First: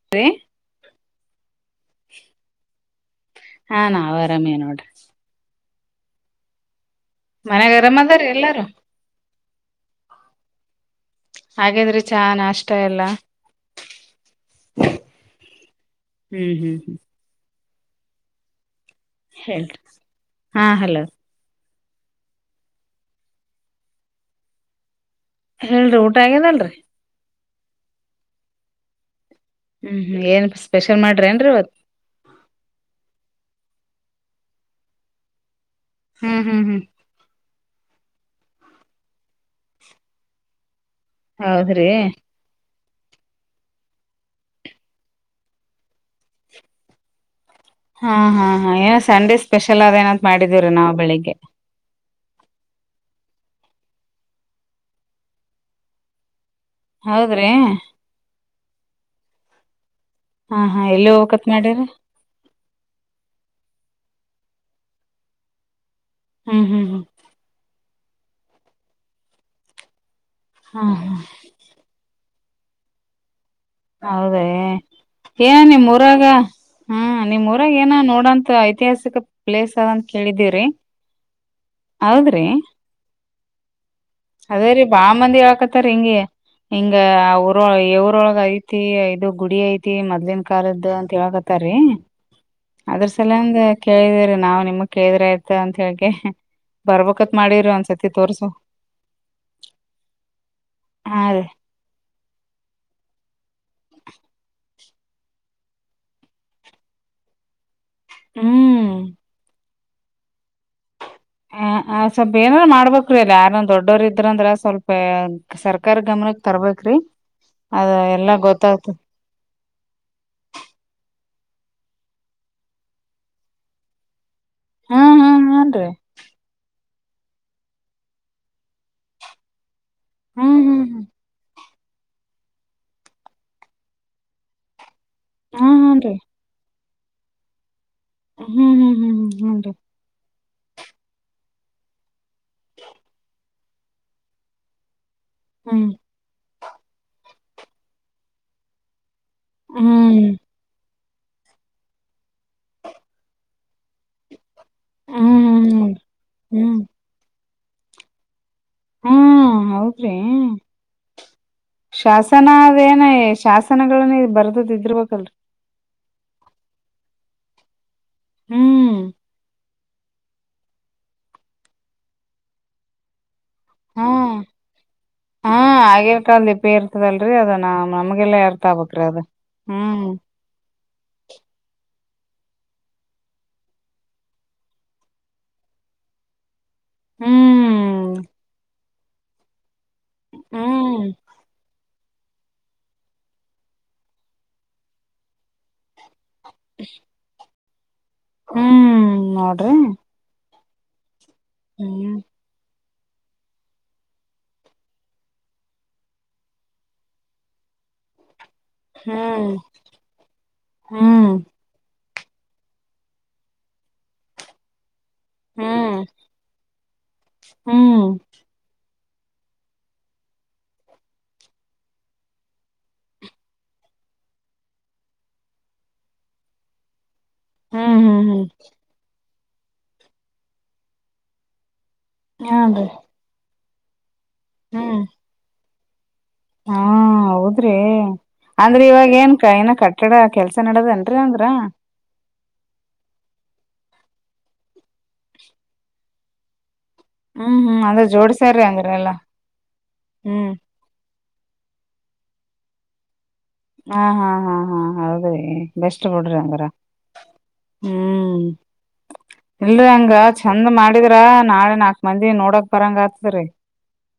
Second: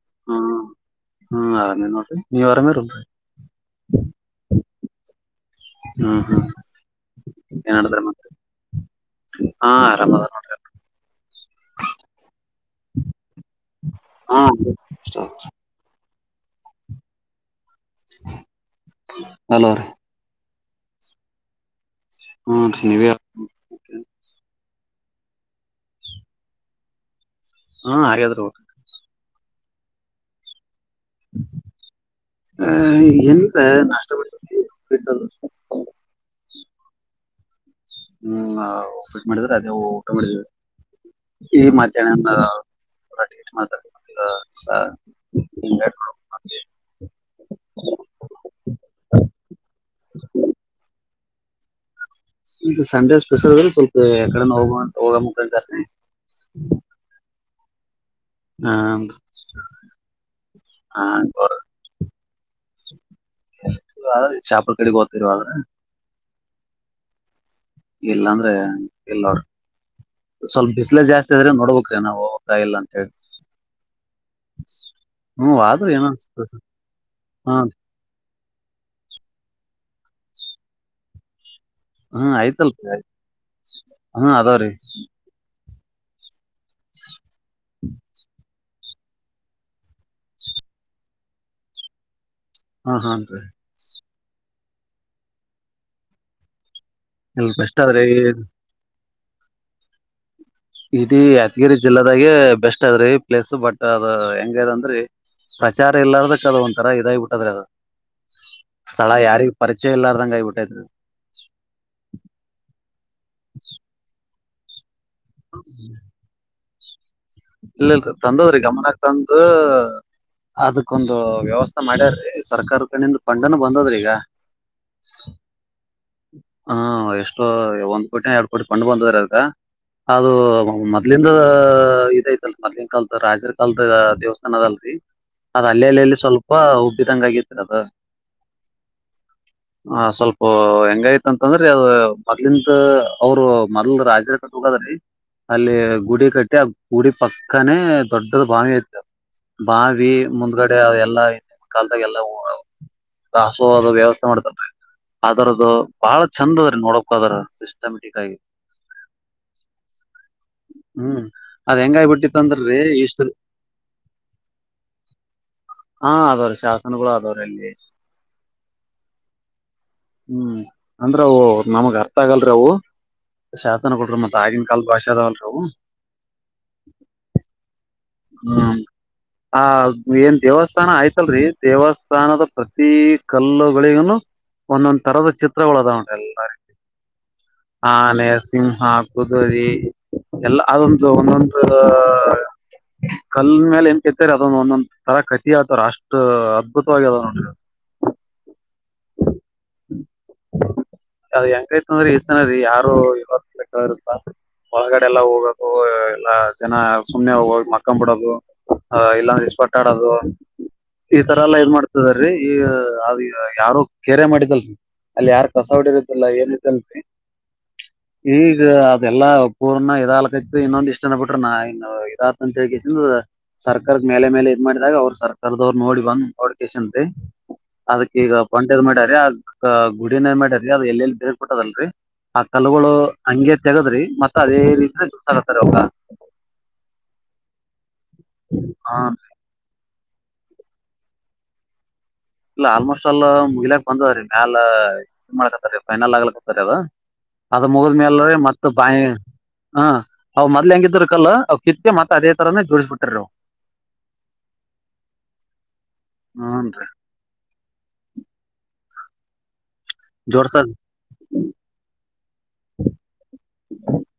ಹ [inaudible] ಹ್ಮ ಹ್ಮ್ ಆರಾಮೇ ನೋಡ್ರಿ ನೀವ ಆರಾಮೇ ರೀ. ಹಾ ನಾವು ಆರಾಮೇ ನೋಡ್ರಿ. ಹ್ಮ್ ಹ್ಮ್ ಮನೆ ಏನ್ ಗ್ ಆರಾಮ್ ನಡದ್ರ ಮತ್ತ ಅದರೀ ಎಲ್ಲಾರು. ಹಾ ಆರಾಮ್ ಅದರಿ ನೋಡ್ರಿ. ಹಾಗೇಂದ್ರೆ ಚಾ ನಾಷ್ಟ ಎಲ್ಲ. ಹಾ ಹ್ಮ್ ಹ್ಮ್ ಹ್ಮ್ ಹಲೋ ಹೇಳ್ರೀ ರೀ ಹಾ ಹಲೋ. ಹ್ಮ ಹೇಳ್ರಿ ಊಟ ಆಗೇದಲ್ರೀ. ಹ್ಮ ಹಾಗೆದ್ರ ಹ್ಮ ಹ್ಮ್ ಏನ್ ಸ್ಪೆಷಲ್ ಮಾಡ್ರ ಏನ್ರಿ ಇವತ್ತು. ಆ ಎಂತ ನಷ್ಟ ಬಿಟ್ಟ ಬಿಟ್ಟದು. ಹ್ಮ್ ಹ್ಮ್ ಹ್ಮ್ ಹ್ಮ್ ಉಪ್ಪಿಟ್ ಮಾಡಿದ್ರ ಅದೆ ಊಟ ಮಾಡಿದ್ವಿ ಈಗ ಹೌದ್ರಿ ಮದ್ಯಾಹ್ನ [unintelligible] [unintelligible] ಹಾ ಹಾ ಹಾ ಏನೋ ಸಂಡೆ ಸ್ಪೆಷಲ್ ಅದೆ ಏನಂತ ಮಾಡಿದೀವ್ರೀ ನಾವ್ ಬೆಳಿಗ್ಗೆ. ಈ ಸಂಡೇ ಸ್ಪೆಷಲ್ ಅಂದ್ರೆ ಸ್ವಲ್ಪ ಎ ಕಡೆ ಹೋಗ ಹೋಗ ಮುಕಂತ ಹೌದ್ರಿ. ಹಾ ಹಾ ಹಾ ಎಲ್ಲಿ ಹೋಗಕತ್ ಮಾಡ್ಯ್ರರಿ. ಶಾಪುರ್ ಕಡೆಗ್ ಹೋಗತಿರುವಾಗ. ಹ್ಮ್ ಹ್ಮ್ ಹ್ಮ್ ಇಲ್ಲ ಅಂದ್ರೆ ಎಲ್ಲರು ಸ್ವಲ್ಪ ಹಾ ಬಿಸಲೆ ಹಾ ಜಾಸ್ತಿ ಆದ್ರೆ ನೋಡ್ಬೇಕು. ಮತ್ತೆ ನಾವ್ ಹೋಗ್ ಬೇಕಾಗಿಲ್ಲ ಅಂತ ಹೇಳಿ. ಹೌದೇ. ಏ ಹ್ಮ್ ನಿಮ್ಮ್ ಆದ್ರೂ ಏನ ಊರಾಗ ಅನ್ಸ್ತದ ಹ ಹಾ ನಿಮ್ಮ್ಊರಾಗ ಏನ ನೋಡಂತ ಐತಿಹಾಸ. ಪ್ಲೇಸ್ ಅದಂತ ಕೇಳಿದಿವಿರೀ ಹ್ಮ ಆಯ್ತಲ್ಯ್ ಆಯ್ತ್ ಅದೇ ರೀ ಬಾ ಮಂದಿ ಹೇಳಕತ್ತರಿ ಹಿಂಗೆ ಹಿಂಗ ಅವರೊಳ ಈ ಊರೋಳಗ ತಿ ಇದು ಗುಡಿ ಐತಿ ಮೊದ್ಲೀನ್ ಕಾಲದ ಅಂತ ಹೇಳಕತ್ತಾರೀ ಹಾ ಅದ್ರ ಹಾನ್ರಿ ಸಲಂದ ಕೇಳಿದಿವಿರಿ ನಾವು ನಿಮ ಕೇಳಿದ್ರ ಆಯ್ತ ಅಂತ ಹೇಳ್ಕೆಸಿ ಬರ್ಬೇಕತ್ ಇಲ್ ಮಾಡೀವಿರಿ ಬೆಸ್ಟ್ ಆದ್ರಿ ಒಂದ್ಸತಿ ತೋರ್ಸು ಇಡೀ ಹಾ ರೀ ಯಾದಗಿರಿ ಜಿಲ್ಲದಾಗೆ ಬೆಸ್ಟ್ ಅದ್ರಿ ಪ್ಲೇಸ್ ಬಟ್ ಅದ್ ಹೆಂಗ ಅದಂದ್ರಿ ಪ್ರಚಾರ ಇರಲ್ಲಾರದಕ್ಕ ಅದ ಒಂತರ ಇದಾಗ ಬಿಟ್ಟದ್ರೆ ಅದು ಹ್ಮ್ ಸ್ಥಳ ಯಾರಿಗೆ ಪರಿಚಯ ಇಲ್ಲಾರ್ದಂಗ ಆಗ್ಬಿಟ್ಟೈತೆ ಹ್ಮ್ ಹ್ಮ್ ಸ್ವಲ್ಪ ಏನಾದಾರು ಮಾಡ್ಬೇಕ್ರೀ ಇಲ್ಲ ಯಾರ ದೊಡ್ಡೋರು ಇದ್ರಂದ್ರ ಸ್ವಲ್ಪ ಸರ್ಕಾರ ಗಮನಕ್ ತರ್ಬೇಕ ರೀ ಅದ ಇಲ್ಲ ಇಲ್ ಎಲ್ಲಾ ತಂದದ್ರಿ ಗೊತ್ತಾಗತ ಗಮನಕ್ ತಂದು ಅದಕ್ಕೊಂದು ವ್ಯವಸ್ಥೆ ಮಾಡ್ಯಾರ ರೀ ಸರ್ಕಾರದ ಕಡೆಯಿಂದ ಫಂಡ್ ನು ಬಂದದ್ರಿ ಈಗ ಹ್ಮ್ ಹ್ಮ್ ಹೂನ್ರಿ ಹಾ ಎಷ್ಟೋ ಒಂದ್ ಕೋಟಿ ಎರಡ್ ಕೋಟಿ ಫಂಡ್ ಬಂದಾದ್ರಿ ಅದೃದ್ದು ಅದು ಹ್ಮ್ ಹ್ಮ್ ಹ್ಮ್ ಮೊದ್ಲ ಇದು ಇದೈತಲ್ರಿ ಮೋದಲಿನ ಕಾಲದ ರಾಜರ್ ಕಾಲದ ದೇವಸ್ಥಾನ ಅದಲ್ರರಿ ಅದ್ ಹಾ ಅಲ್ಲಿ ಹಾನ್ರಿ ಅಲ್ಲಲ್ಲಿ ಸ್ವಲ್ಪ ಉಬ್ಬಿದಂಗ ಆಗಿತ್ತುರಿ ಅದ ಹ್ಮ್ ಹ್ಮ್ ಹ್ಮ್ ಹ್ಮ್ ಹ್ಮ ರೀ ಹ ಸ್ವಲ್ಪ ಹೆಂಗಯತ ಅಂತಂದ್ರಿ ಅದ ಮೊದ್ಲಿಂದ ಅವರು ಮೊದ್ಲ್ ರಾಜರ ಕಟ್ಟ ಬೇಕಾದ್ರಿ ಅಲ್ಲಿ ಹ್ಮ್ ಗುಡಿ ಕಟ್ಟಿ ಆ ಗುಡಿ ಪಕ್ಕಾನೇ ದೊಡ್ಡದ ಬಾವಿ ಐತ್ರಿ ಅದು ಹ್ಮ್ ಬಾವಿ ಹ್ಮ್ ಮುಂದ್ಗಡೆ ಅ ಎಲ್ಲಾ ಕಾಲದಾಗ ಎಲ್ಲವು ಹಸುವಾದವರಿಗೆ ವ್ಯವಸ್ಥೆ ಮಾಡ್ತ ಹ್ಮ್ ಹ್ಮ್ ಹ್ಮ್ ಹ್ಮ್ ಅದರದ್ದು ಹ್ಮ್ ಬಹಳ ಚಂದ ಹ್ಮ್ ಅದ್ರೀ ನೋಡ್ಬೇಕದ್ರಾ [unintelligible] ಹಹ್ಮ್ ಹೌದ್ರಿ ಹ್ಮ್ ಅದ್ ಹೆಂಗ್ ಆಗ್ಬಿಟ್ಟಿತ್ ಶಾಸನ ಅಂದ್ರರಿ ಅವೇನ ಇಷ್ಟು ಶಾಸನಗಳನ್ನ ಬರ್ದದ ಇದ್ರಬೇಕಲ್ರ ಹಾ ಅದವ್ರೆ ಶಾಸನಗಳು ಅದವ್ರು ಅಲ್ಲಿ ಹ್ಮ್ ಹ್ಮ್ ಅಂದ್ರ ಅವು ನಮಗ್ ಅರ್ಥ ಆಗಲ್ರರಿ ಅವು ಹ್ಮ ಶಾಸನಗಳು ಮತ್ ಆಗಿನ ಕಾಲದ ಭಾಷೆ ಅದಾವಲ್ರಿ ಹಾ ಅವು ಆಗಿನ್ ಕಾಲದ್ದು ಲಿಪಿ ಇರ್ತದಲ್ರಿ ಅದ ನ ನಮ್ಗೆಲ್ಲಾ ಹ್ಮ್ ಅರ್ಥಬೇಕು ರದು ಆ ಏನ್ ದೇವಸ್ಥಾನ ಆಯ್ತಲ್ರಿ ದೇವಸ್ಥಾನದ ಪ್ರತಿ ಕಲ್ಲುಗಳಿಗನು ಒಂದೊಂದ್ ತರದ ಚಿತ್ರಗಳಗಳುದಾವ ನೋಡ್ರಿ ಎಲ್ಲ ಹ್ಮ್ ಆನೆ ಸಿಂಹ ಕುದುರಿ ಎಲ್ಲ ಹ್ಮ್ ಅದೊಂದು ಒಂದೊಂದು ಕಲ್ ಮೇಲೆ ಏನ್ ಕೆತ್ತಾರೆ ಅದೊಂದ ಒಂದೊಂದ ತರ ಕತಿ ಹೇಳ್ತಾವ್ರಿ ಅಷ್ಟ್ ಅದ್ಭುತವಾಗಿ ಅದಾವ್ ನೋಡ್ರಿ ಹ್ಮ್ ನೋಡ್ರಿ ಅದ ಹೆಂಗೈತೆ ಅಂದ್ರೆ ಹ್ಮ್ ಇಷ್ಟತನ ರೀ ಯಾರು ಇವತ್ತು ಕೇಳೋರಿಲ್ಲ ಹೊಳಗಡೆ ಎಲ್ಲಾ ಹೋಗದು ಎಲ್ಲಾ ಜನ ಸುಮ್ನೆ ಹೋಗ ಮಕ್ಕೊಂಡ್ ಬಿಡೋದು ಹ ಇಲ್ಲಾಂದ್ರ ಹ್ಮ್ ಇಷ್ಟಪಟ್ ಆಡೋದು ಈ ಹ್ಮ್ ತರ ಎಲ್ಲಾ ಏನ್ ಮಾಡ್ತ ರೀ ಅದು ಯಾರು ಕೇರೆ ಮಾಡಿದ್ದಿಲ್ಲ ಅಲ್ಲಿ ಯಾರ ಕಸೋಡಿ ಹ್ಮ್ ಇರುತ್ತಿಲ್ಲ ಏನತ್ತನ್ರಿ ಹ್ಮ್ ಈಗ ಅದೆಲ್ಲಾ ಪೂರ್ನ ಇದಾಲ್ಕೈತ್ತು ಇನ್ನೊಂದ್ ಇಷ್ಟನ ಬಿಟ್ರ ನಾ ಇ ಇದತಂತ ಎಲ್ಕೇಸಿಂದ ಸರ್ಕಾರ ಮೇಲೆ ಮೇಲೆ ಇದ್ ಮಾಡಿದಾಗ ಅವ್ರರು ಸರ್ಕಾರದವ್ರರು ನೋಡಿ ಬಂದ ಅವಡ್ಕಸಂತೆ ಹ್ಮ್ ಅದಕ್ಕ ಹ್ಮ್ ಈಗ ಹ್ಮ್ ಪಂಟದ್ ಮಾಡ್ಯ್ರೀ ಆ ಗುಡಿನಗ ಮಾಡ್ಯಾರೀ ಅದ ಎಲ್ಲೆಲ್ಲಿ ಬೇರ್ಬಿಟ್ಟದಲ್ರರಿ ಆ ಹಾನ್ರಿ ಕಲ್ಲುಗಳು ಹಂಗೆ ತೆಗದ್ರಿ ಮತ್ತ ಅದೇ ರೀತ ಹ್ಮ್ ಜೂಸ್ ಆಕತ್ತಾರೆ ಅದ್ಕ ಹಾ ಹೌದ್ರಿ ಅಂದ್ರೆ ಹಾ ಇವಾಗ ಏನ್ ಕೈನ ಕಟ್ಟಡ ಕೆಲ್ಸ ನಡದದೇನ್ರರಿ ಅಂದ್ರ. ಇಲ್ಲ ಆಲ್ಮೋಸ್ಟ್ ಅಲ್ಲ ಮುಗಿಲಾಕ್ ಬಂದದ್ದ್ರೀ ಮ್ಯಾಲ ಇದು ಮಾಡಕತ್ತರಿ ಫೈನಲ್ ಆಗ್ಲಕತ್ತ ಅದ. ಹ್ಮ್ ಅದ ಹ್ಮ್ ಅಂದ್ರ ಮುಗದ್ಮೇಲ್ರಿ ಜೋಡ್ಸ್ಯಾರಿ ಮತ್ ಅಂದ್ರ ಎಲ್ಲಾ [unintelligible] ಹ್ಮ್ ಅವ್ ಮೊದ್ಲ್ ಹೆಂಗಿದರ್ಕಲ್ ಕಿತ್ ಮತ್ತೆ ಅದೇ ತರನೇ ಜೋಡಿಸಬಿಟ್ಟ್ರರು. ಹಾ ಹಾ ಹಾ ಹಾ ಹೌದ್ರಿ ಬೆಸ್ಟ್ ಬಿಡ್ರಿ ಹಂಗರ. ಹೂನ್ರಿ ಹ್ಮ್ ಇಲ್ರಿ ಹಂಗ ಚಂದ ಜೋಡ್ಸದ್ ಮಾಡಿದ [unintelligible] ನಾಳೆ ನಾಕ್ ಮಂದಿ ನೋಡಕ್ ಬರಂಗ ಆತರಿ. [inaudible]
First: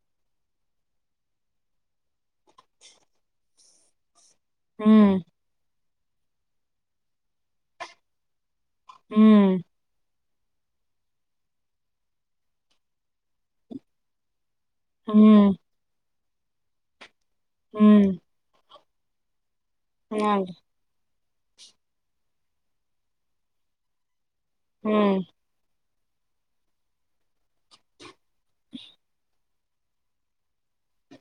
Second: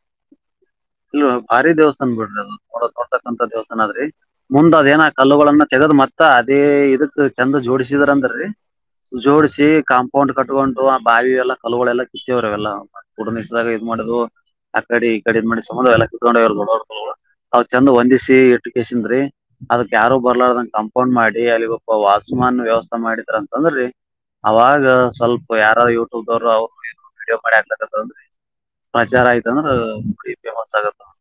ಇಲ್ವಾ ಭಾರಿ ದೇವಸ್ಥಾನನ್ ಬಿಡ್ರಿ ಅದು. [inaudible] ದೇವಸ್ಥಾನದ್ರೆ ಮುಂದ ಅದೇನ ಹ್ಮ್ ಕಲ್ಲುಗಳನ್ನ ತೆಗೆದು ಮತ್ ತ್ತ ಅದೇ ಇದಕ್ ಚಂದ ಜೋಡಿಸಿದ್ರಂದ್ರೀ ಹ್ಮ್ ಜೋಡಸಿ ಕಾಂಪ ಕೊಂಡ್ ಕಟ್ಕೊಂಡು ಆ ಬಾವಿ ಎಲ್ಲ ಕಲ್ಲಗಳೆಲ್ಲ ಕಿತ್ತವ್ವೆೆಲ್ಲ ಕೂಡ ನಿಷ್ಟಿದಾಗ ಇದ್ ಮಾಡದು ಆ ಕಡೆಡಿ ಈ ಕಡ ಹ್ಮ್ ಮಾಡಿ ಎಲ್ಲ ಕತ್ಕೊಂಡೋಗ [unintelligible] ಅವ್ ಚಂದ ಹ್ಮ್ ಹೊಂದಿಸಿ ಎಟು ಕೇಶನ್ರೀ. ಅದಕ್ ಯಾರು ಹನ್ರಿ ಬರ್ಲಾರ್ದಂಗ ಕಾಂಪೌಂಡ್ ಮಾಡಿ ಅಲ್ಲಿಗ ಒಬ್ಬ ವಾಸಮಾನ್ ವ್ಯವಸ್ಥಾ ಮಾಡಿದ್ರ ಅಂತಂದ್ರಿ. ಅವಾಗ ಹ್ಮ್ ಸ್ವಲ್ಪ ಯಾರ ಯೂಟ್ಯೂಬ್ವರು ಅವ್ರು ಇವ್ರು ವಿಡಿಯೋ ಮಾಡಿ ಹಾಕ್ತಂತಂದ್ರೆ ಪ್ರಜಾರ ಆಯ್ತಂದ್ರೀ ಫುಲ್ ಫೇಮಸ್ ಆಗತ್ತ ನೋಡು.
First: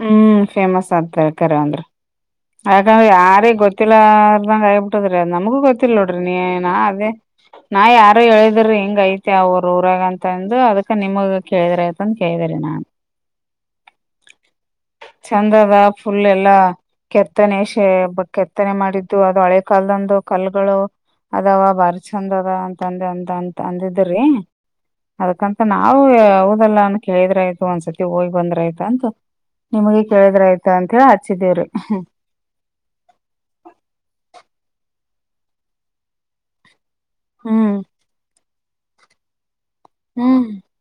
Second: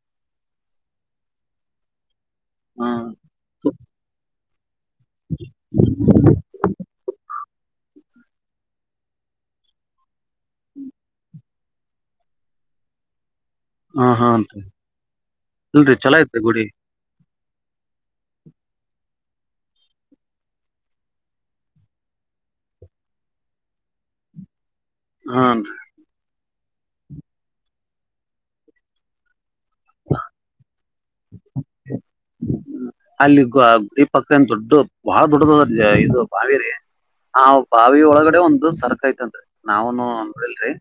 ಹ್ಮ್ ಫೇಮಸ್ [unintelligible] ಅಂದ್ರು. ಆಗ ಹ್ಮ್ ಯಾರಿಗ್ ಗೊತ್ತಿಲ್ಲಂಗ [unintelligible] [unintelligible] ನಮಗೂ ಗೊತ್ತಿಲ್ಲ ನೋಡ್ರಿ ನೀ ನಾ ಅದೇ ನಾ ಯಾರ ಅವ ಹೇಳಿದಿರಿ ಹಿಂಗ ಐತೆ ಅವರು ಊರಾಗ ಅಂತ ಅಂದು ಅದಕ ನಿಮಗ ಕೇಳಿದ್ರ ಆಯತ ಅಂತ ಕೇಳಿದ್ರಿ ನಾನು. ಹಾ ಹಾನ್ ರೀ [inaudible] ಚಂದದಾ ಇಲ್ರಿ ಚಲೋ ಫುಲ್ ಐತ್ರಿ ಎಲ್ಲಾ. ಗುಡಿ ಕೆತ್ತನೆ ಶ ಕೆತ್ತನೆ ಮಾಡಿದ್ದು ಅದು ಹಳೆ ಕಲ್ದಂದು ಕಲ್ಗಳು. ಅದಾವ ಬಾರಿ ಚಂದ್ ಅದ ಅಂತಂದ ಅದ ಅಂತ ಅಂತ ಅಂದಿದ್ರಿ. ಅದ್ಕಂತ ಹಾನ್ ರೀ ನಾವು ಹೌದೆಲ್ಲನ್ ಕೇಳಿದ್ರ ಆಯ್ತು ಒಂದ್ಸತಿ ಹೋಗಿ ಬಂದ್ರ ಆಯ್ತ ಅಂತ ನಿಮಗೆ ಕೇಳಿದ್ರ ಆಯ್ತ ಅಂತ ಹೇಳಿ ಹಚ್ಚಿದೇವ್ರಿ. ಅಲ್ಲಿ ಈ ಪಕ್ಕಂದ ದೊಡು ಬಹಳ ದೊಡ್ಡದದ್ರ ಇದು ಬಾವಿ ರೀ ಆ ಹ್ಮ್ ಬಾವಿ ಒಳಗಡೆ ಒಂದು ಸರ್ಕಯಂತ್ರಿ. ನಾವನು ಹ್ಮ್ ನೋಡಿಲ್ರರಿ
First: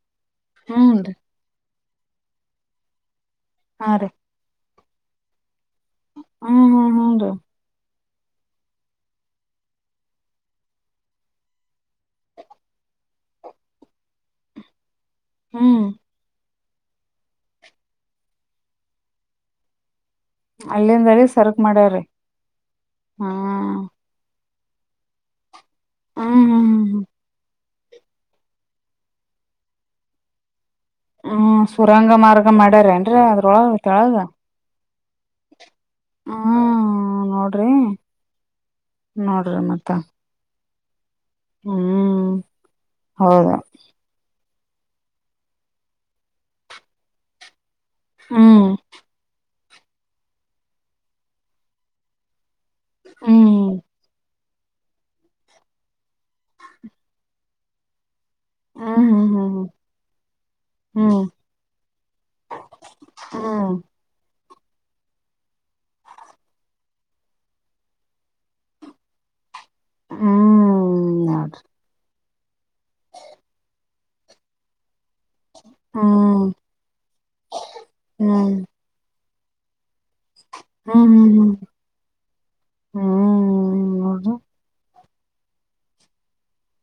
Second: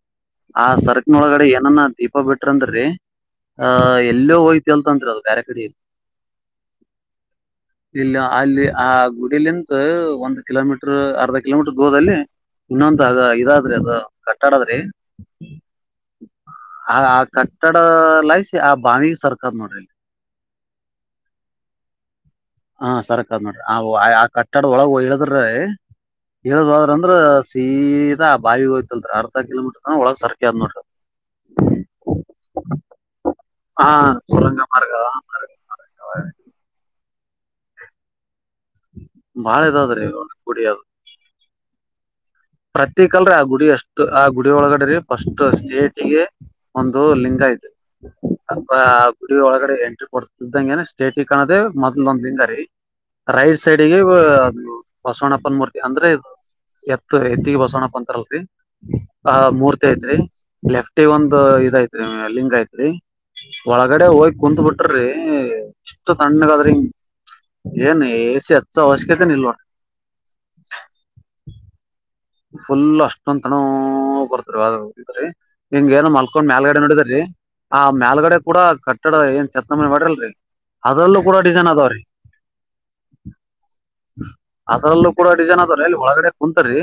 ಆ ಹ್ಮ್ರಿ ಸರಕ್ನೊಳಗಡೆ ಏನನ್ನ ದೀಪ ಬಿಟ್ರಂದ್ರರಿ. ಆಹ ಹಾ ರೀ ಎಲ್ಲೋ ಹೋಗಿ ತೆಲ್ತಾನ್ರಿ ಅದು ಬೇರೆ ಕಡಿ ಹ್ಮ ಹ್ಮ ಇಲ್ಲಿ ಅಲ್ಲಿ ಆ ಗುಡಿಯಲಿಂತ ಒಂದ್ ಕಿಲೋಮೀಟರ್ ಅರ್ಧ ಕಿಲೋಮೀಟರ್ ದೂರದಲ್ಲಿ. ಇನ್ನೊಂದು ಅದು ಇದದ್ರಿ ಅದ ಕಟ್ಟಾಡದ್ರಿ. ಹ್ಮ್ ಆ ಆ ಕಟ್ಟಡ ಲೈಸ ಆ ಬಾವಿ ಸರ್ಕದ್ ನೋಡ್ರಿ. ಅಲ್ಲಿಂದಲ್ಲಿ ಸರ್ಕ್ ಮಡ್ಯಾರೆ. ಹಾ ಸರ್ಕದ್ ನೋಡ್ರಿ ಆ ಆ ಕಟ್ಟಡದ ಒಳಗ ಇಳದ್ರಿ ಹ್ಮ್ ಹ್ಮ್ ಇಳ್ದು ಹ್ಮ್ ಅಂದ್ರ ಸೀದಾ ಬಾವಿ ಹೋಯ್ತಲ್ರಿ ಅರ್ ಕಿಲೋಮೀಟರ್ ಒಳಗ್ ಸರ್ಕೆದ್ ನೋಡ್ರಿ. ಹ್ಮ್ ಸುರಂಗ ಮಾರ್ಗ ಮಾಡ್ಯಾರೇಏನ್ರೀ ಅದ್ರೊಳ ಕೆಳಗ. ಸರಂಗ ಮಾರ್ಗ [unintelligible] ಹ್ಮ ನೋಡ್ರಿ. ನೋಡ್ರಿ ಮತ್ತ ಬಾಳೆದಾದ್ರೀ ಕುುಡಿಯದು. ಹ್ಮ್ ಪ್ರತಿಕ್ ಅಲ್ರ ಆ ಹೌದು ಗುಡಿ ಅಷ್ಟು ಆ ಗುಡಿ ಒಳಗಡೆ ಫಸ್ಟ್ ಸ್ಟೇಟ್ಗೆ ಒಂದು ಲಿಂಗ ಐತ್ ಹ್ಮ್ ಆ ಗುಡಿ ಒಳಗಡೆ ಎಂಟ್ರಿ ಕೊಡ್ತಿದ್ದಂಗ ಸ್ಟೇಟಿಗ್ ಕಾಣದ ಮೊದ್ಲ ಒಂದ್ ಲಿಂಗ ರೀ. ರೈಟ್ ಹ್ಮ್ ಸೈಡ್ಗೆ ಬಸವಣಪ್ಪನ ಮೂರ್ತಿ ಅಂದ್ರೆ ಎತ್ತಿಗೆ ಬಸವಣ್ಣಪ್ಪ ಅಂತಾರಲ್ರಿ ಹ್ಮ್ ಆ ಹ್ಮ್ ಮೂರ್ತಿ ಐತ್ರಿ ಲೆಫ್ಟಿಗ್ ಹ್ಮ್ ಒಂದು ಇದ ಐತ್ರಿ ಲಿಂಗ ಐತ್ರಿ. ಒಳಗಡೆ ಹೋಗಿ ಕುಂತ್ ಬಿಟ್ಟರಿ ಇಷ್ಟ ತಣ್ಣಗದ್ರಿ. ಏನ್ ಎ ಸಿ ಹಚ್ಚ ಅವಶ್ಯಕತೆನೇ ಇಲ್ಲ ನೋಡ. ಹ್ಮ್ ಫುಲ್ ಅಷ್ಟೊಂದ ತಣ್ಣಗ ಬರುತ್ತ್ರಿ ಒಳಗ್ [unintelligible] ಹಿಂಗ ಏನೋ ಮಲ್ಕೊಂಡ್ ಹ್ಮ್ ಮ್ಯಾಲ್ಗಡೆ ನೋಡಿದರಿ ಆ ಮ್ಯಾಲ್ಗಡೆ ಕೂಡ ನೋಡ್ರಿ ಕಟ್ಟಡ ಏನ್ [unintelligible] ಹ್ಮ್ ಹ್ಮ್ ಹ್ಮ್ ಅದ್ರಲ್ಲೂ ಹ್ಮ್ ಕೂಡ ಡಿಸೈನ್ ಅದಾವ್ರಿ. ಹ್ಮ್ ಹ್ಮ್ ನೋಡ್ರಿ ಅದರಲ್ಲೂ ಕೂಡ ಡಿಸೈನ್ ಅದಾವ್ರಿ ಅಲ್ಲಿ ಒಳಗಡೆ ಕುಂತರಿ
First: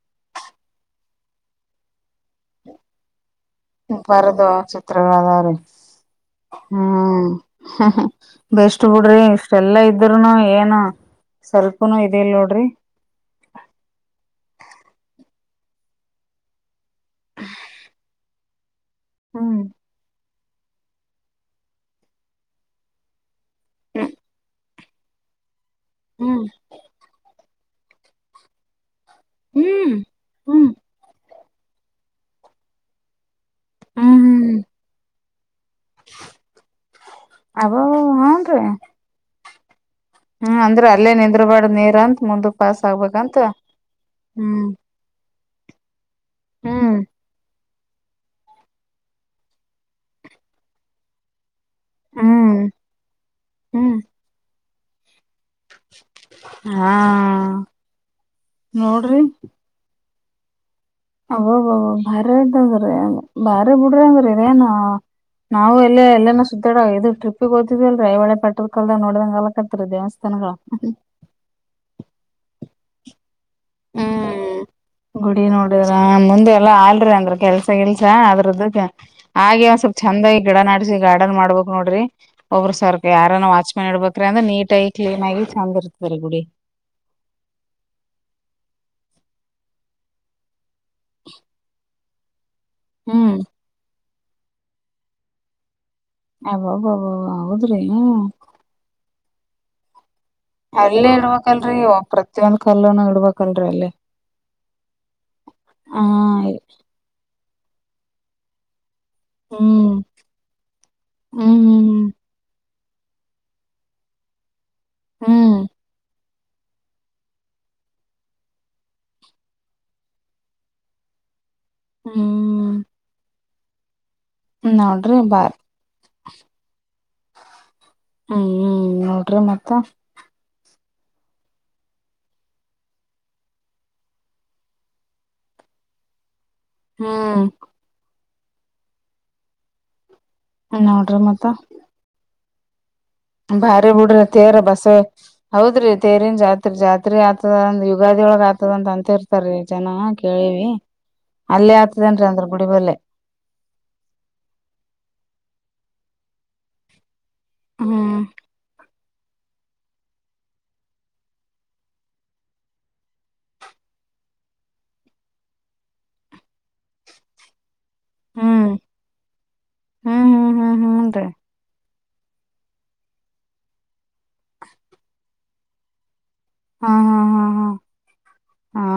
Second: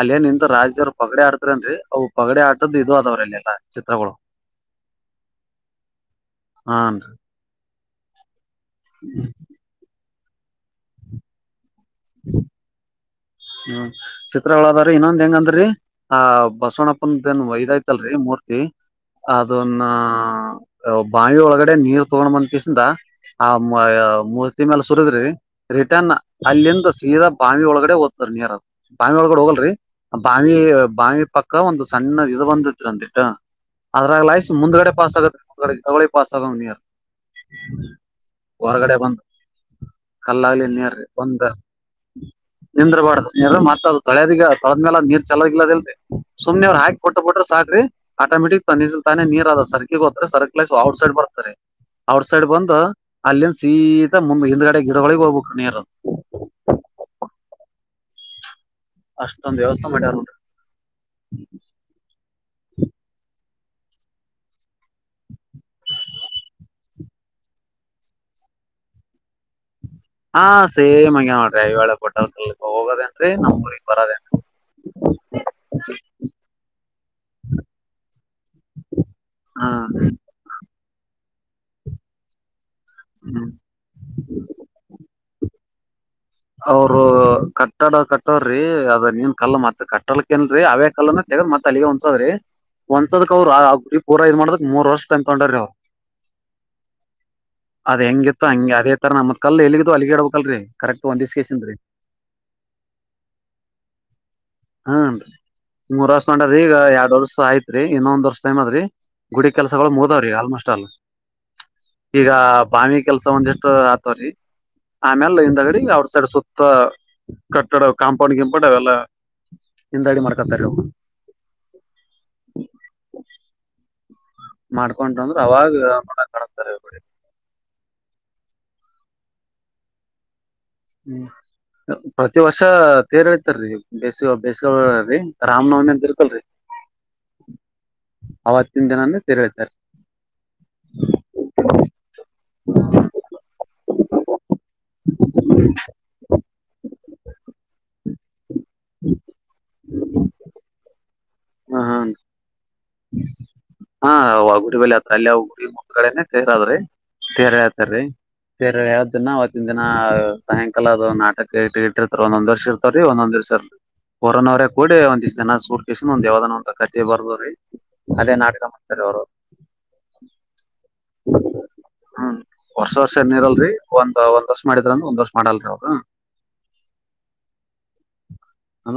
ಅಲ್ಲೇ ನಿಂತು ರಾಜರ್ ಪಗಡೆ ಆಡ್ತೀರಂತ್ರಿ ಅವು ಪಗಡೆ ಆಟದ್ ಇದು ಅದಾವ್ರಿ ಅಲ್ಲೆಲ್ಲಾ. ಚಿತ್ರಗಳು ಬರದ ಚಿತ್ರಗಳ ಅದಾವ್ರಿ ಹಾನ್. ಹ್ಮ್. ಬೆಸ್ಟ್ ಬಿಡ್ರಿ ಇಷ್ಟೆಲ್ಲಾ ಇದ್ರೂನು ಏನು ಸ್ವಲ್ಪನು ಇದ ಇಲ್ ನೋಡ್ರಿ. ಹ್ಮ ಚಿತ್ರಗಳ ಅದಾವ್ರಿ ಇನ್ನೊಂದ್ ಹೆಂಗಂದರಿ ಆ ಬಸವಣ್ಣಪ್ಪಂದ ಏನ್ ಒಯ್ ಇದ ಐತಲ್ರಿ ಮೂರ್ತಿ ಹ್ಮ್ ಅದೋನ್ನ ಬಾವಿ ಒಳಗಡೆ ನೀರ್ ತಗೊಂಡ ಬಂದ ಕೇಶಿಂದಾ ಆ ಮ ಮೂರ್ತಿ ಮ್ಯಾಲ ಸುರದ್ರಿ ರಿಟರ್ನ್ ಹ್ಮ್ ಅಲ್ಲಿಂದ ಸೀದಾ ಬಾವಿ ಒಳಗಡೆ ನೀರ್ ಅದ ಬಾವಿ ಒಳಗಡೆ ಹೋಗಲ್ರಿ ಹ್ಮ್ ಬಾವಿ ಹ್ಮ್ ಹ್ಮ್ ಬಾವಿ ಪಕ್ಕ ಕ್ಕ ಒಂದು ಸಣ್ಣ ಇದು ಬಂದೇತ್ರಿ ಒಂದಿಟ್ಟ ಅದ್ರಲ್ಲಾಯಿಸಿ ಹ್ಮ್ ಮುಂದ್ಗಡೆ ಪಾಸ್ ಆಗದ ಮುಂದಗಡೆ [unintelligible] ಪಾಸ್ ಅದಾವ ನೀರ್ ಅಬ ಹನ್ರಿ ಹೊರಗಡೆ ಬಂದ ಹ್ಮ್ ಅಂದ್ರ ಅಲ್ಲೇ ನಿಂದರ್ಬಾರದ ನೀರ ಅಂತ ಮುಂದ ನಿಂದ್ರಬಾರ್ದ ನೀರ್ ಮತ್ತ ಅದು ತೊಳ್ಯದಗ ತೋಳದ ಮ್ಯಾಲ ನೀರ್ ಚೆಲ್ಲದ ಗಿಲ್ಲದ ಇಲ್ರಿ ಸುಮ್ನೆ ಅವ್ರ ಹ್ಮ್ ಹಾಕಿ ಕೊಟ್ಟ ಬಿಟ್ರ ಸಾಕ್ರಿ ಆಟೋಮೆಟಿಕ್ ತನ್ನ ಇಚ್ಚ್ಲಿ ತಾನೇ ನೀರ್ ಅದ ಸರ್ಕಿಗ ಹೋತ್ರಿ ಸರ್ಕ್ಲೈಶ್ ಔಟ್ ಸೈಡ್ ಬರ್ತರಿ. ಔಟ್ ಸೈಡ್ ಹ್ಮ್ ಬಂದ ಅಲ್ಲಿಂದ ಹ್ಮ್ ಸೀದಾ ಮುಂದ್ ಹಿಂದ್ಗಡೆ ಗಿಡಗೊಳಿಗ ಹೋಗ್ಬೇಕು. ಹಾ ನೋಡ್ರಿ ಅಷ್ಟೊಂದ ವ್ಯವಸ್ಥೆ ಮಾಡ್ಯಾರ ನೋಡ್ರಿ. ಅಬ್ಬಬ್ಬಾ [unintelligible] ಬಾರಿ ಬಿಡ್ರಿ ಹಂಗರ್ ಇದೇನ್ ನಾವು ಇಲ್ಲೆ ಎಲ್ಲನ ಸುತ್ತಾಡ ಇದು ಟ್ರಿಪ್ಪಿಗ್ ಹೊತಿದೇವಲ್ರಿ ಐಹೊಳೆ ಪಟ್ಟದಕಲ್ಲು ನೋಡ್ದಂಗ ಅಲಕತ್ರೀ ಜೀವ. ಹಾ ಸೇಮ್ಂಗೆ ನೋಡ್ರಿ ಅಯ್ಯೋ ಹೊಳೆ ಪಟ್ಟದಕಲ್ಲಗ ಹೋಗೋದೇನ್ರಿ ನಮ್ ಉರಿಗ್ ಬರೋದೇನ್ರಿ ಗುಡಿ ನೋಡಿದ್ರ ಮುಂದೆಲ್ಲಾ ಆಲ್ರಿ ಅಂದ್ರ ಕೆಲ್ಸ ಗಿಲ್ಸ ಅದ ಹಾಗೆ ಒಂದ್ ಹ್ಮ್ ಸ್ವಲ್ಪ್ ಚಂದಾಗಿ ಗಿಡ ನಾಡ್ಸಿ ಗಾರ್ಡನ್ ಮಾಡ್ಬಬೇಕ್ ನೋಡ್ರಿ ಒಬ್ಬ್ರ ಸರ್ ಯಾರಾನ್ ಹ್ಮ್. ವಾಚ್ ಮ್ಯಾನ್ ಇಡ್ಬೇಕ್ರಿ ಅಂದ್ರ ನೀಟ್ ಆಗಿ ಕ್ಲೀನ್ ಆಗಿ ಚಂದ ಇರ್ತದ್ರಿ ಗುಡಿ. ಅವ್ರೂ ಕಟ್ಟಡ ಕಟ್ಟೋರಿ ಅದ ನೀನ್ ಕಲ್ಲ ಮತ್ ಕಟ್ಟಲ್ಕಿಲ್ರಿ ಅವೆ ಕಲ್ಲನ್ನ ತೆಗ್ದ್ ಮತ್ತ್ ಅಲ್ಲಿಗೆ ಹೊಂದಸೋದ್ರಿ ಹೊಂದಸದಕ್ ಹ್ಮ್ ಅವ್ರು ಅ ಪೂರ ಇದ್ ಮಾಡದ್ರ ಮೂರ್ ವರ್ಷ ತಂದಕೊಂಡಾರಿ ಅವ್ರು. ಅಬ್ಬಬ್ಬಾ ಹೌದ್ರಿ. ಅದ್ ಹೆಂಗಿತ್ತು ಹಂಗೆ ಅದೇ ತರ ನಮ್ದ ಕಲ್ಲ ಎಲ್ಲಿಗ ಇದ್ದುವು ಅಲ್ಲಿಗೆ ಇಡಬೇಕಲ್ರಿ ಕರೆಕ್ಟ್ ಇಲ್ಲೇ ಒಂದ್ ದಿವ್ಸಕೇಸಿಂದ್ರಿ ಇಡ್ಬೇಕಲ್ರೀ ಪ್ರತಿಯೊಂದ್ ಕಲ್ಲುನ ಇಡ್ಬೇಕಲ್ರಿ ಅಲ್ಲೆ. ಹನ್ರಿ ಮೂರ್ ವರ್ಷ ತೊಂಡಾರಿ ಈಗ ಯಾಡ್ ವರ್ಷ ಆಯ್ತ್ರಿ ಇನ್ನೊಂದ್ ವರ್ಷ ಟೈಮ್ ಆದ್ರಿ. ಗುಡಿ ಕೆಲ್ಸಗಳು ಹ್ಮ್ ಮುಗದಾವ್ರಿ ಆಲ್ಮೋಸ್ಟ್ ಅಲ್. ಹ್ಮ್ ಈಗ ಬಾವಿ ಕೆಲ್ಸ ಒಂದ ಇಟ್ ಆತವ್ರೀ ಆಮ್ಯಾಲ ಹ್ಮ್ ಹಿಂದಗಡಿ ಅವ್ರ ಸೈಡ್ ಸುತ್ತ ಅ ಕಟ್ಟಡ ಕಾಂಪೌಂಡ್ ಗಿಪೊಂಡ್ ಅವೆಲ್ಲ ಹಿಂದಾಡಿ ಮಾಡ್ಕತಾರಿ ಅವ್ರ್. ಹ್ಮ ನೋಡ್ರಿ ಮಾಡ್ಕೊಂಡ್ ಅಂದ್ರ ಬಾ ಅವಾಗ ನೋಡಕ್ ಕಾಣತಾರ ಹ್ಮ್ ಹ್ಮ್ ನೋಡ್ರಿ ಮತ್ತ. ಹ್ಮ್. ಪ್ರತಿ ವರ್ಷ ತೇರ್ ಏಳಿತಾರೀ ಬೇಸಿಗೆ ಬೇಸಿಗಲ್ಲಿ ರಾಮನವಮಿ ಅಂತ ಇರುತ್ತಲ್ಲರಿ. ಹ್ಮ್. ಅವತ್ತಿನ ದಿನಾನೇ ತೆರೇಳತರೆ. ಹ ನೋಡ್ರಿ ಮತ್ತ. ಭಾರಿ ಬಿಡ್ರ ತೇರ್ ಬಸ್ಸ ಹೌದ್ರಿ. ತೇರಿನ್ ಜಾತ್ರೆ ಜಾತ್ರೆ ಆತದಂದ ಯುಗಾದಿ ಒಳಗ್ ಆತದ ಅಂತ ಅಂತಿರ್ತಾರೀ. ಜನ ಕೇಳಿವಿ ಅಲ್ಲೇ ಹಾ ಆತದೇನ್ ಅಂದ್ರ ಗುಡಿಬಲ್ಲೆ. ಹಾ ಆ ಗುಡಿ ಬಲ್ಲ ಹತ್ರ ಅಲ್ಲಿ ಅವ ಗುಡಿ ಒಂದಗಡೆನೆ ತೇರ್ ಅವ್ರೆ. ತೇರ ಹೇಳ್ತಾರೀ ಹ್ಮ್ ತೇರೆ ಎಳಿಯಾದನ್. ದಿನಾ ಸಾಯಂಕಾಲದದು ನಾಟಕ ಇಟ್ಟ ಇಟ್ಟಿರ್ತಾರ ಒಂದ ವರ್ಷ ಇರ್ತವ್ರೀ ಒಂದೊಂದ್ ವರ್ಷ ಇರ್. ಕೊರೋನ್ವರ ಕೂಡ ಒಂದಿಷ್ಟು ಜನ ಸೂರ್ ಕಿಸ್ ಒಂದ ಯಾವ್ದಾನೋ ಒಂತ ಕಥೆ ಬರ್ದ್ ಅವ್ರಿ. ಅಲ್ಲೇ ನಾಟಕ ಹ್ಮ್ ಮಾಡ್ತಾರೆ ಅವರು. ಹ್ಮ್ ಹ್ಮ್ ಹ್ಮ್ ಹ್ಮ್ನ್ರಿ ಹ್ಮ್ ವರ್ಷ ವರ್ಷ ಏನ ಇರಲ್ರಿ ಒಂದ್ ಒಂದ್ ವರ್ಷ ಮಾಡಿದ್ರ ಒಂದ್ ವರ್ಷ ಮಾಡಲ್ರರಿ ಅವ್ರ. ಹಾ ಹಾ ಹಾ ಹಾ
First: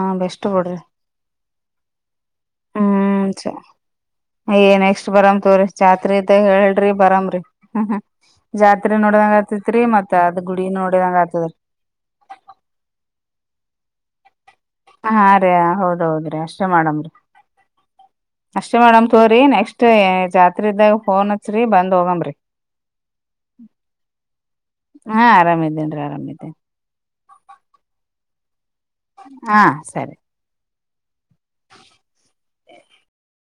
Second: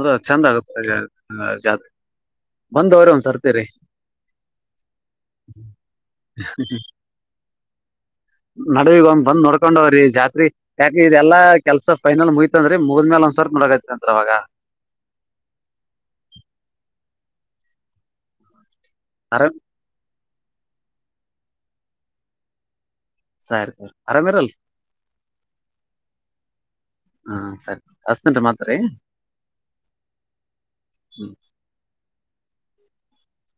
ಹಾ ಚಂದ್ ಬೆಸ್ಟ್ ಬಿಡ್ರಿ ಆಗುತ್ತೆ. ಹ ಜಾತ್ ಬಂದ ಹೋಗ್ರಿ ಒಂದಸರ್. ಛ್ ಅಯ ನೆಕ್ಸ್ಟ್ ಬರಾಮ ತವ್ರಿ ಜಾತ್ರಿ ಇದ್ದ ಹೇಳ್ರಿ ಬರಮ್ರಿ. ಹ್ಮ್ ಹ್ಮ್ ಜಾತ್ರೆ ನಡುವಿಗ್ ಒಂದ್ ನೋಡಿದಂಗ ಬಂದ್ ನೋಡ್ಕೊಂಡ್ ಆತತ್ರಿ ಹೋಗ್ರಿ ಮತ್ತತ್ ಅದ್ ಜಾತ್ರಿ ಗುಡಿ ಯಾಕ ನೋಡಿದಂಗ ಇದೆಲ್ಲಾ ಆತದರಿ. ಕೆಲ್ಸ ಪೈನಲ್ ಮುಗಿತ ಅಂದ್ರ ಮುಗಿದ್ಮೇಲೆ ಒಂದ್ಸರ್ ನೋಡೈತಿ ಅಂತರ್ ಅವಾಗ. ಹ ಹಾ ರೀ ಹೌದೌದ್ರಿ ಅಷ್ಟೇ ಮಾಡಮ್ರೀ ಅಷ್ಟೇ ಮಾಡಮ ತೋರಿ ಆರಾಮ್ ನೆಕ್ಸ್ಟ್. ಜಾತ್ರೆ ಇದ್ದಾಗ ಫೋನ್ ಹಚ್ರಿ ಬಂದ್ ಹೋಗಂಬ್ರಿ. ಸರಿ ಆರಾಮಿರಲ್ ಹಾ ಆರಾಮಿದ್ದೇನ್ರಿ ಆರಾಮ ಇದ್ದೇನ್. ಹಾ ಸರಿ ಅಸ್ನಂಟ ಮಾತ್ರಿ. ಹಾ ಸರಿ. ಹ್ಮ್.